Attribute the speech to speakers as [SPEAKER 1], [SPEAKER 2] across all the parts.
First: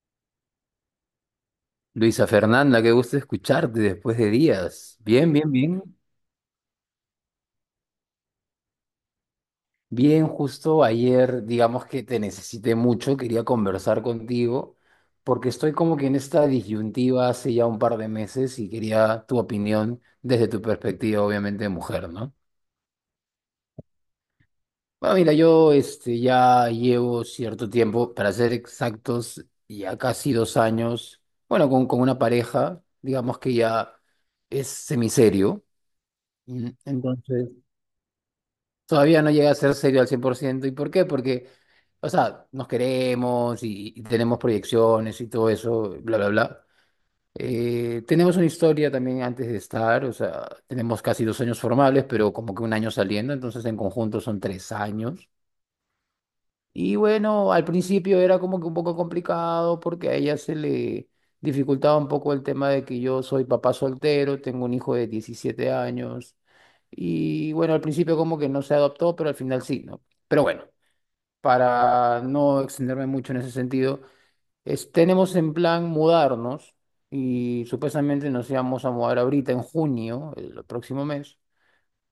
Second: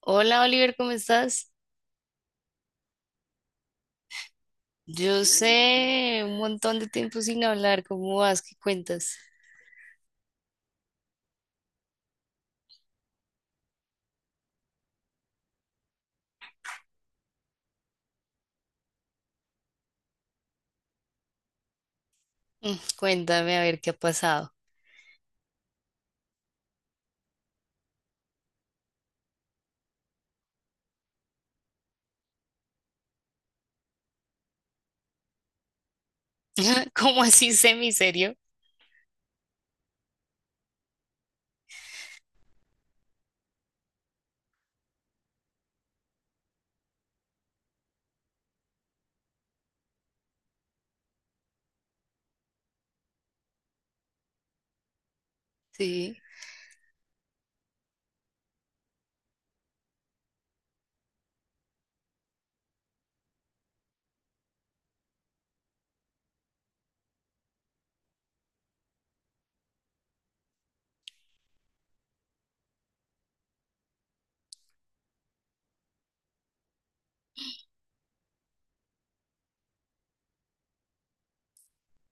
[SPEAKER 1] Hola, Oliver, ¿cómo estás?
[SPEAKER 2] Luisa Fernanda, qué gusto escucharte después de días.
[SPEAKER 1] Yo
[SPEAKER 2] Bien, bien, bien.
[SPEAKER 1] sé, un montón de tiempo sin hablar. ¿Cómo vas? ¿Qué cuentas?
[SPEAKER 2] Bien, justo ayer, digamos que te necesité mucho, quería conversar contigo, porque estoy como que en esta disyuntiva hace ya un par de meses y quería tu opinión desde tu perspectiva, obviamente, de mujer, ¿no?
[SPEAKER 1] Mm, cuéntame a ver qué ha pasado.
[SPEAKER 2] Bueno, mira, yo este, ya llevo cierto tiempo, para ser exactos, ya casi dos años, bueno, con una pareja, digamos que ya es semiserio.
[SPEAKER 1] ¿Cómo
[SPEAKER 2] Entonces,
[SPEAKER 1] así semiserio?
[SPEAKER 2] todavía no llega a ser serio al cien por ciento. ¿Y por qué? Porque, o sea, nos queremos y tenemos proyecciones y todo eso, bla, bla, bla. Tenemos una historia también antes de estar, o sea, tenemos casi dos años formales, pero como que un año saliendo, entonces en conjunto son tres años.
[SPEAKER 1] Sí.
[SPEAKER 2] Y bueno, al principio era como que un poco complicado porque a ella se le dificultaba un poco el tema de que yo soy papá soltero, tengo un hijo de 17 años. Y bueno, al principio como que no se adoptó, pero al final sí, ¿no? Pero bueno, para no extenderme mucho en ese sentido, tenemos en plan mudarnos y supuestamente nos íbamos a mudar ahorita en junio, el próximo mes.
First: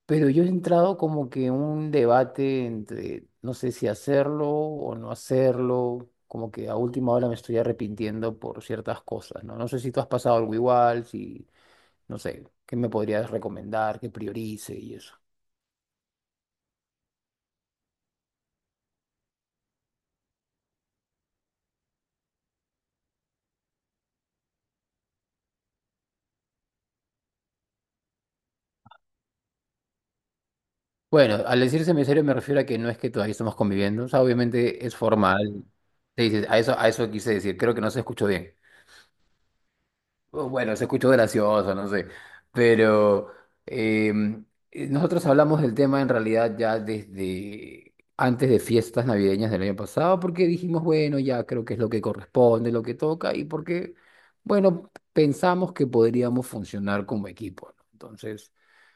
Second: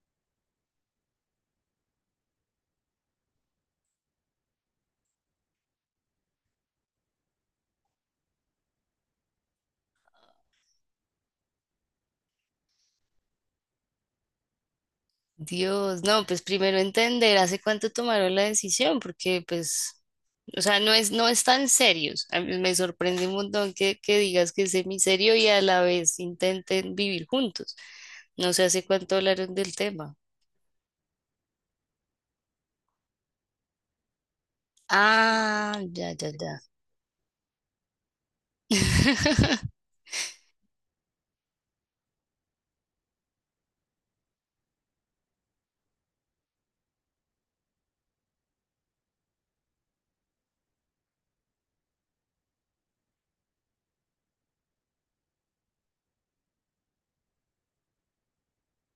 [SPEAKER 2] Pero yo he entrado como que en un debate entre no sé si hacerlo o no hacerlo, como que a última hora me estoy arrepintiendo por ciertas cosas, ¿no? No sé si tú has pasado algo igual, si, no sé, ¿qué me podrías recomendar, que priorice y eso?
[SPEAKER 1] Dios, no, pues primero entender hace cuánto tomaron la decisión, porque pues, o sea, no es tan serios. A mí me sorprende un montón que digas que es semiserio y a la vez intenten vivir juntos. No sé hace cuánto hablaron del tema.
[SPEAKER 2] Bueno, al decir serio me refiero a que no es que todavía estamos conviviendo, o sea, obviamente es formal.
[SPEAKER 1] Ah, ya, ya,
[SPEAKER 2] Sí, sí, a
[SPEAKER 1] ya.
[SPEAKER 2] eso, a eso quise decir, creo que no se escuchó bien. Oh, bueno, se escuchó gracioso, no sé, pero em, nosotros hablamos del tema en realidad ya desde antes de fiestas navideñas del año pasado, porque dijimos, bueno, ya creo que es lo que corresponde, lo que toca, y porque, bueno, pensamos que podríamos funcionar como equipo, ¿no? Entonces,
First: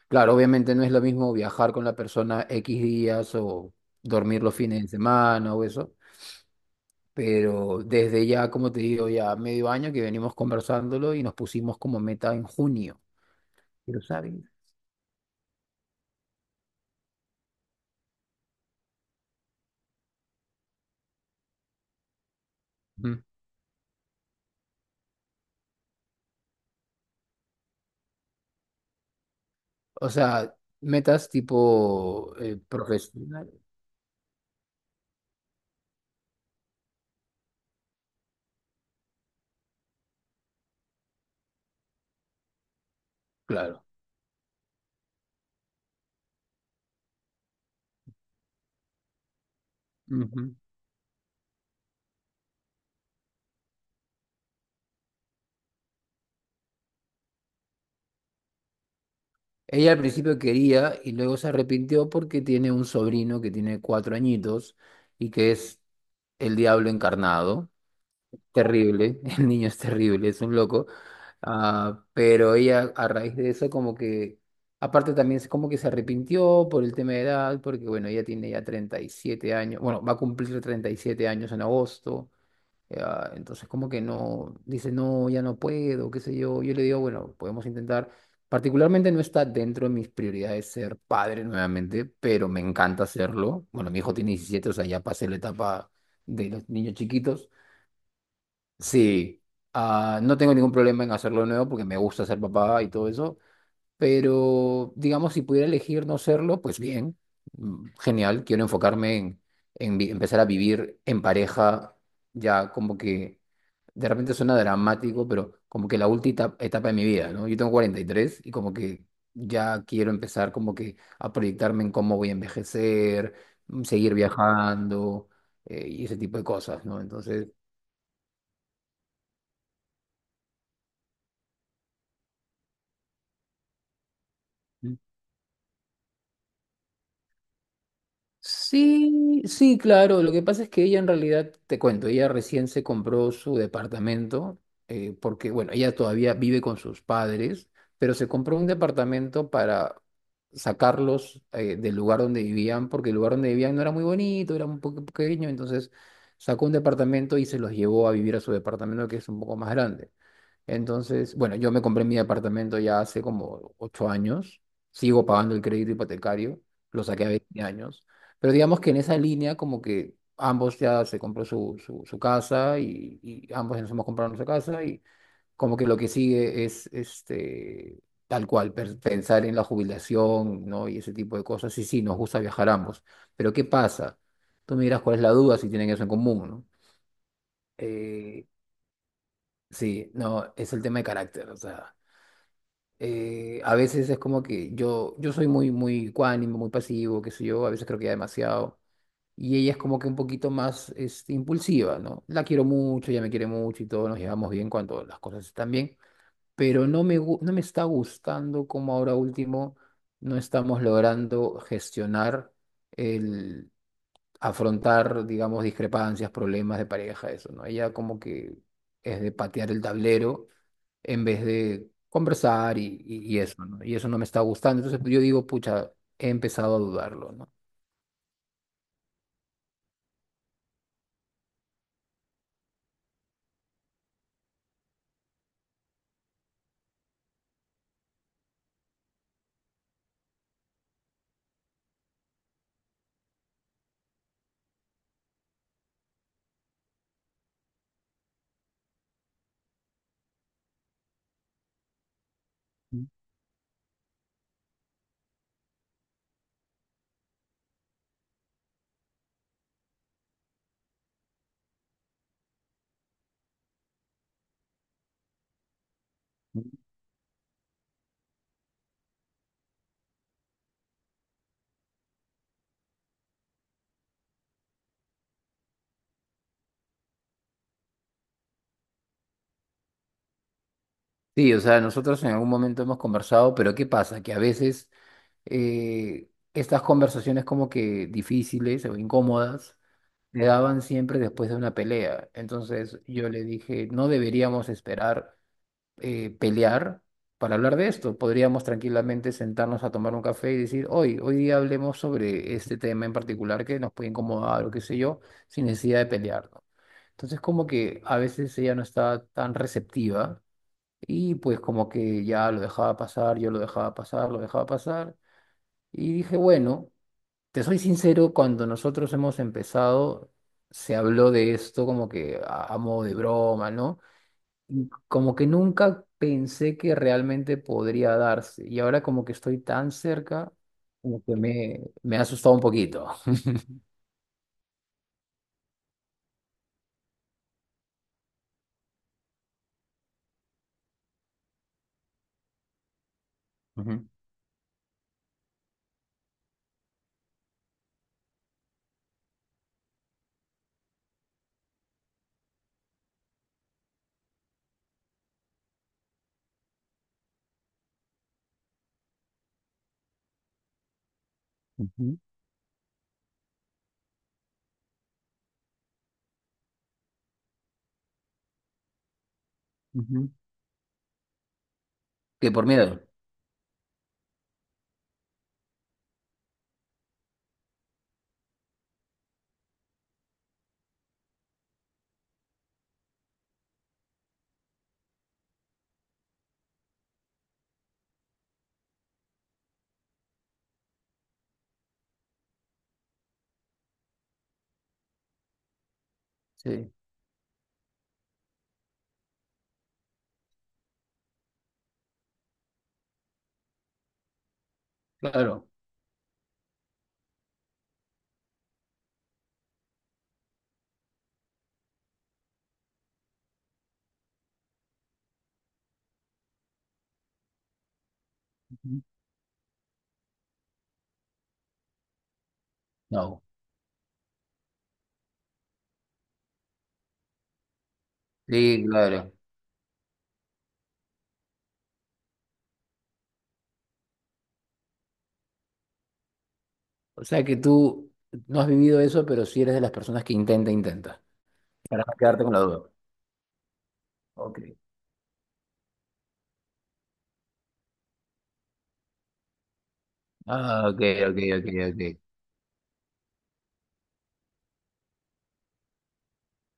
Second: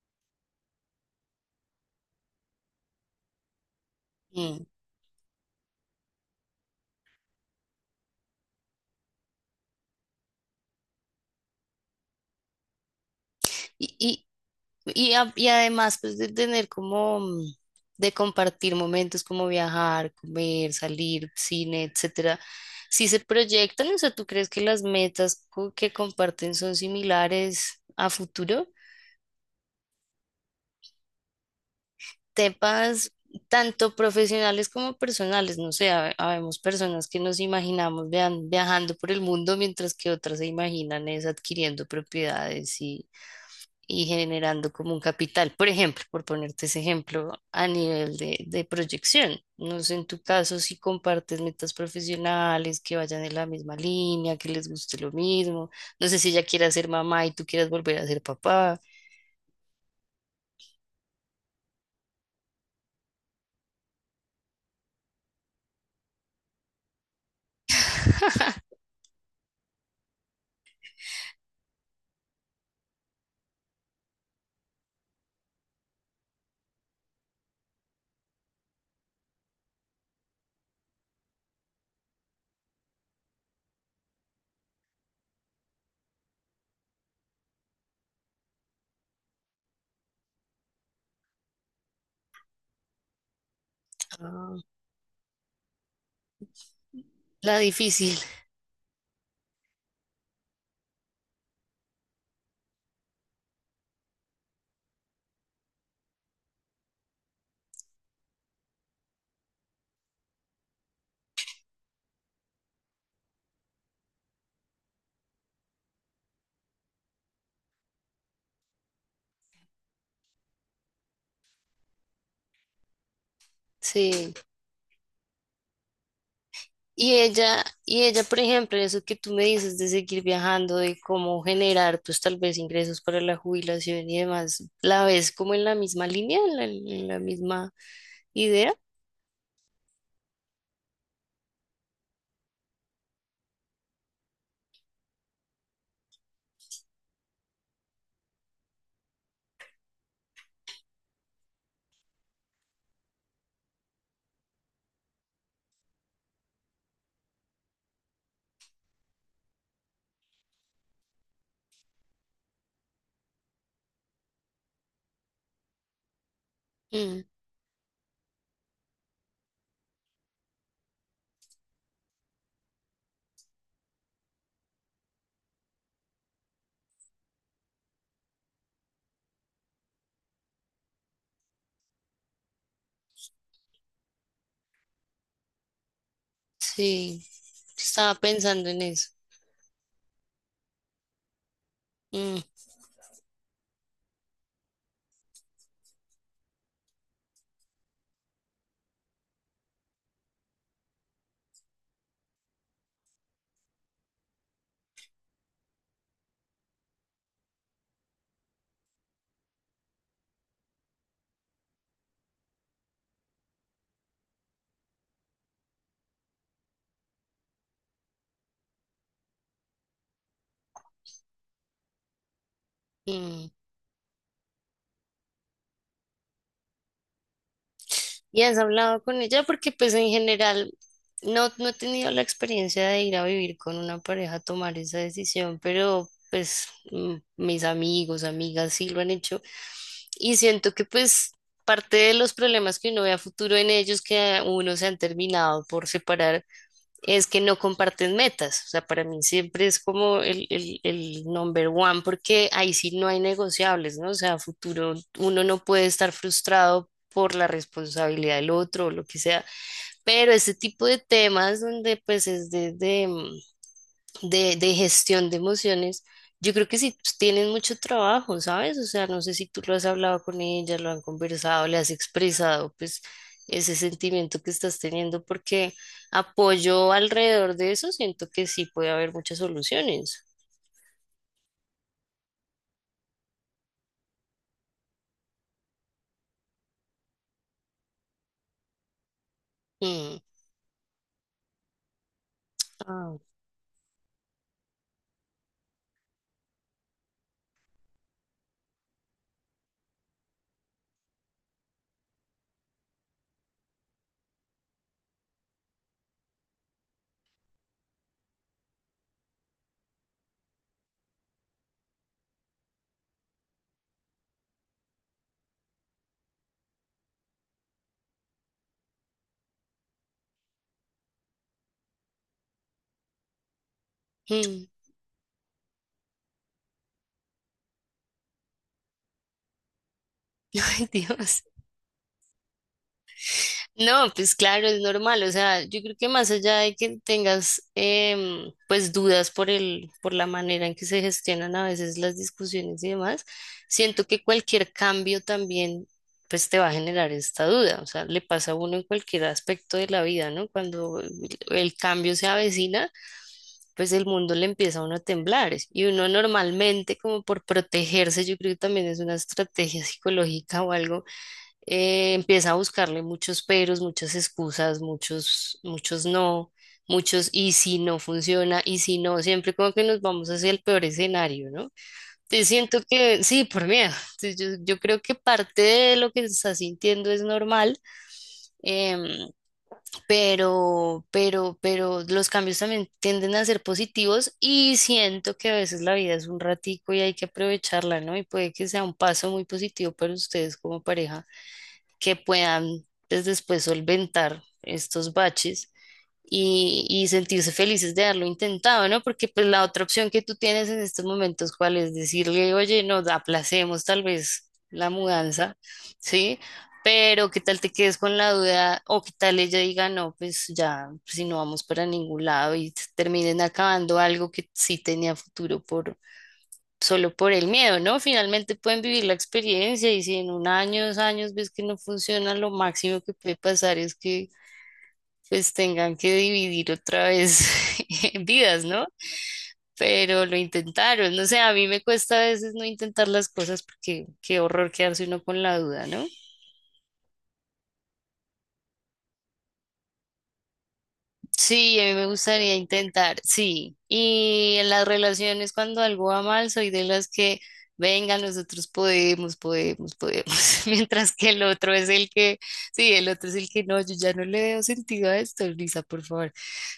[SPEAKER 2] claro, obviamente no es lo mismo viajar con la persona X días o dormir los
[SPEAKER 1] Mm.
[SPEAKER 2] fines de semana o eso, pero desde ya, como te digo, ya medio año que venimos conversándolo y nos pusimos como meta en junio.
[SPEAKER 1] Y,
[SPEAKER 2] ¿Pero
[SPEAKER 1] y,
[SPEAKER 2] sabes?
[SPEAKER 1] y además, pues, de tener como, de compartir momentos como viajar, comer, salir, cine, etcétera. Si
[SPEAKER 2] Mm.
[SPEAKER 1] se proyectan, o sea, ¿tú crees que las metas que comparten son similares a futuro?
[SPEAKER 2] O sea, metas tipo
[SPEAKER 1] Temas
[SPEAKER 2] profesional,
[SPEAKER 1] tanto profesionales como personales. No sé, habemos personas que nos imaginamos viajando por el mundo, mientras que otras se imaginan es adquiriendo propiedades
[SPEAKER 2] claro.
[SPEAKER 1] y generando como un capital. Por ejemplo, por ponerte ese ejemplo a nivel de proyección. No sé, en tu
[SPEAKER 2] Ujú.
[SPEAKER 1] caso, si compartes metas profesionales, que vayan en la misma línea, que les guste lo mismo. No sé si ella quiera ser mamá y tú quieras volver a ser papá.
[SPEAKER 2] Ella al principio quería y luego se arrepintió porque tiene un sobrino que tiene 4 añitos y que es el diablo encarnado. Terrible, el niño es terrible, es un loco. Ah, pero ella a raíz de eso como que, aparte también es como que se arrepintió por el tema de edad, porque bueno, ella tiene ya 37 años, bueno, va a cumplir 37 años en agosto, ah, entonces como que no, dice, no, ya no puedo, qué sé yo, yo le digo, bueno, podemos intentar, particularmente no está dentro de mis prioridades ser padre nuevamente, pero me encanta hacerlo, bueno, mi hijo tiene
[SPEAKER 1] Ah,
[SPEAKER 2] 17, o sea, ya pasé la etapa de los niños chiquitos.
[SPEAKER 1] la difícil,
[SPEAKER 2] Sí, ah, no tengo ningún problema en hacerlo de nuevo porque me gusta ser papá y todo eso, pero digamos, si pudiera elegir no serlo, pues bien, genial, quiero enfocarme en empezar a vivir en pareja, ya como que de repente suena dramático, pero como que la última etapa, etapa de mi vida, ¿no? Yo tengo 43 y tres y como que ya quiero empezar como que a proyectarme en cómo voy a envejecer, seguir
[SPEAKER 1] sí.
[SPEAKER 2] viajando, y ese tipo de cosas, ¿no?
[SPEAKER 1] Y
[SPEAKER 2] Entonces.
[SPEAKER 1] ella, y ella, por ejemplo, eso que tú me dices de seguir viajando, de cómo generar, pues, tal vez, ingresos para la jubilación y demás, ¿la ves como en la misma línea, en la misma idea?
[SPEAKER 2] Sí, sí, claro. Lo que pasa es que ella en realidad, te cuento, ella recién se compró su departamento, porque, bueno, ella todavía vive con sus padres, pero se compró un departamento para sacarlos, del lugar donde vivían, porque el lugar donde vivían no era muy bonito, era un poco pequeño, entonces sacó un departamento y se los llevó a vivir a su departamento, que es un poco más grande. Entonces, bueno, yo me compré mi apartamento ya hace como 8 años, sigo pagando el crédito hipotecario, lo saqué a 20 años, pero digamos que en esa línea como que ambos ya se compró su casa y ambos nos hemos comprado nuestra casa y como que lo que sigue es este, tal cual, pensar en la jubilación, ¿no? Y ese tipo de cosas. Y sí, nos gusta viajar ambos, pero ¿qué pasa? Tú me dirás cuál es la duda si tienen eso en común, ¿no?
[SPEAKER 1] Sí, estaba
[SPEAKER 2] Eh,
[SPEAKER 1] pensando en eso.
[SPEAKER 2] Sí, no, es el tema de carácter, o sea,
[SPEAKER 1] Mm,
[SPEAKER 2] a veces es como que yo soy muy, muy ecuánime, muy pasivo, qué sé yo, a veces creo que ya demasiado. Y ella es como que un poquito más este, impulsiva, ¿no? La quiero mucho, ella me quiere mucho y todo, nos llevamos bien cuando las cosas están bien, pero no me está gustando como ahora último no estamos logrando gestionar el afrontar, digamos, discrepancias, problemas de pareja, eso, ¿no? Ella como que es de patear el tablero en vez de conversar y
[SPEAKER 1] mm.
[SPEAKER 2] eso, ¿no? Y eso no me está gustando. Entonces pues, yo digo, pucha, he empezado a dudarlo, ¿no?
[SPEAKER 1] ¿Y has hablado con ella? Porque, pues, en general no he tenido la experiencia de ir a vivir con una pareja, a tomar esa decisión, pero pues, mis amigos, amigas, sí lo han hecho. Y siento que, pues, parte de los problemas que uno ve a futuro en ellos que a uno se han terminado por separar es que no comparten metas. O sea, para mí siempre es como el number one, porque ahí sí no hay negociables, ¿no? O sea, a futuro uno no puede estar frustrado por la responsabilidad del otro o lo que sea. Pero ese tipo de temas donde pues es desde de gestión de emociones, yo creo que sí, pues, tienen mucho trabajo, ¿sabes? O sea, no sé si tú lo has hablado con ella, lo han conversado, le has expresado, pues, ese sentimiento que estás teniendo, porque apoyo alrededor de eso, siento que sí puede haber muchas soluciones.
[SPEAKER 2] Sí, o sea, nosotros en algún momento hemos conversado, pero ¿qué pasa? Que a veces estas conversaciones como que difíciles o incómodas
[SPEAKER 1] Mm.
[SPEAKER 2] se daban siempre después de una pelea. Entonces
[SPEAKER 1] Ah.
[SPEAKER 2] yo le dije, no deberíamos esperar pelear para hablar de esto. Podríamos tranquilamente sentarnos a tomar un café y decir, hoy día hablemos sobre este tema en particular que nos puede incomodar o qué sé yo, sin necesidad de pelear, ¿no? Entonces, como que a veces ella no está tan receptiva y pues como que ya lo dejaba pasar, yo lo dejaba pasar, lo dejaba pasar. Y dije, bueno, te soy sincero, cuando nosotros hemos empezado, se habló de esto como que a modo de broma, ¿no?
[SPEAKER 1] Mm.
[SPEAKER 2] Y como que nunca pensé que realmente podría darse. Y ahora como que estoy tan cerca,
[SPEAKER 1] Ay,
[SPEAKER 2] como que
[SPEAKER 1] Dios.
[SPEAKER 2] me ha asustado un poquito.
[SPEAKER 1] No, pues claro, es normal. O sea, yo creo que más allá de que tengas pues, dudas por el, por la manera en que se gestionan a veces las discusiones y demás, siento
[SPEAKER 2] Ujú,
[SPEAKER 1] que cualquier cambio también pues te va a generar esta duda. O sea, le pasa a uno en cualquier aspecto de la vida, ¿no? Cuando el cambio se avecina, pues el mundo le empieza a uno a temblar. Y uno normalmente como por protegerse, yo creo que también es una estrategia psicológica o algo,
[SPEAKER 2] ujú,
[SPEAKER 1] empieza a buscarle muchos peros, muchas excusas, muchos, muchos no, muchos y si no funciona, y si no, siempre como que nos vamos
[SPEAKER 2] ujú.
[SPEAKER 1] hacia el peor escenario, ¿no? Te
[SPEAKER 2] Que por
[SPEAKER 1] siento
[SPEAKER 2] miedo.
[SPEAKER 1] que sí, por miedo. Entonces, yo creo que parte de lo que estás sintiendo es normal, em, pero los cambios también tienden a ser positivos, y siento que a veces la vida es un ratico y hay que aprovecharla, ¿no? Y puede que sea un paso muy positivo para ustedes como pareja, que puedan, pues, después solventar estos baches y,
[SPEAKER 2] Sí,
[SPEAKER 1] y sentirse felices de haberlo intentado, ¿no? Porque pues la otra opción que tú tienes en estos momentos, ¿cuál es? Decirle, oye, nos aplacemos tal vez la mudanza,
[SPEAKER 2] claro.
[SPEAKER 1] ¿sí? Pero qué tal te quedes con la duda, o qué tal ella diga, no, pues ya, si no vamos para ningún lado, y terminen acabando algo que sí tenía futuro por, solo por el miedo, ¿no? Finalmente pueden
[SPEAKER 2] Ujú.
[SPEAKER 1] vivir la experiencia, y si en un año, 2 años ves que no funciona, lo máximo que puede
[SPEAKER 2] No.
[SPEAKER 1] pasar es que pues tengan que dividir otra vez vidas,
[SPEAKER 2] Sí,
[SPEAKER 1] ¿no?
[SPEAKER 2] claro.
[SPEAKER 1] Pero lo intentaron. No sé, a mí me cuesta a veces no intentar las cosas, porque qué horror quedarse uno con la duda, ¿no?
[SPEAKER 2] O sea que tú no has vivido eso, pero sí eres de las personas que intenta, intenta.
[SPEAKER 1] Sí, a mí
[SPEAKER 2] Para
[SPEAKER 1] me
[SPEAKER 2] no quedarte con
[SPEAKER 1] gustaría
[SPEAKER 2] la duda.
[SPEAKER 1] intentar, sí. Y
[SPEAKER 2] Ok.
[SPEAKER 1] en las relaciones, cuando algo va mal, soy de las que, venga, nosotros podemos, podemos, podemos,
[SPEAKER 2] Ah, ok,
[SPEAKER 1] mientras que
[SPEAKER 2] ok,
[SPEAKER 1] el
[SPEAKER 2] ok,
[SPEAKER 1] otro es
[SPEAKER 2] ok.
[SPEAKER 1] el que, sí, el otro es el que no, yo ya no le veo sentido a esto, Lisa, por favor.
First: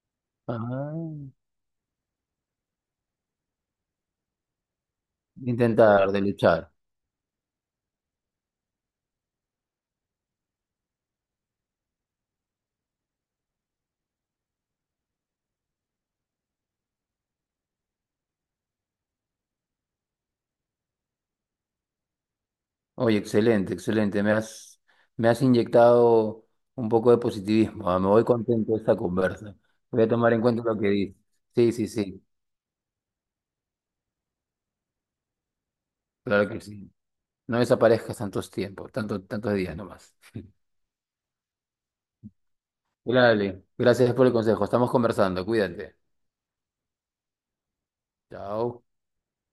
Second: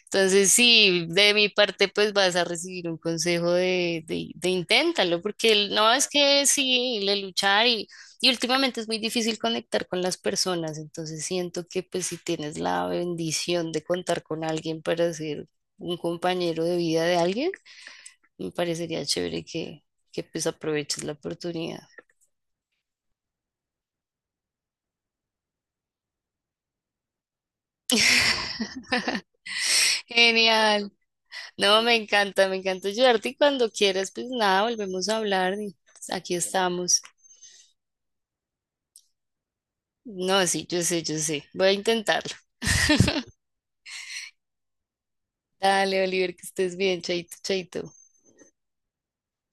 [SPEAKER 1] Entonces, sí,
[SPEAKER 2] Ah,
[SPEAKER 1] de mi parte, pues, vas a recibir un consejo de, de inténtalo,
[SPEAKER 2] de
[SPEAKER 1] porque el- no es
[SPEAKER 2] intentar, de
[SPEAKER 1] que
[SPEAKER 2] luchar.
[SPEAKER 1] sí, le luchar, y últimamente es muy difícil conectar con las personas. Entonces, siento que pues si tienes la bendición de contar con alguien para ser un compañero de vida de alguien, me parecería chévere que pues aproveches la oportunidad.
[SPEAKER 2] Oye, excelente, excelente. Me has inyectado un poco de positivismo. Ah, me voy contento de esta conversa. Voy a tomar en cuenta lo que
[SPEAKER 1] Genial.
[SPEAKER 2] dices. Sí,
[SPEAKER 1] No,
[SPEAKER 2] sí, sí,
[SPEAKER 1] me encanta ayudarte, y cuando quieras, pues nada, volvemos a hablar y aquí
[SPEAKER 2] claro que sí.
[SPEAKER 1] estamos.
[SPEAKER 2] No desaparezcas tantos tiempos, tanto, tantos días nomás.
[SPEAKER 1] No, sí, yo sé, yo sé. Voy a intentarlo.
[SPEAKER 2] Dale, gracias por el consejo. Estamos conversando. Cuídate.
[SPEAKER 1] Dale, Oliver, que estés bien, chaito, chaito.
[SPEAKER 2] Chao.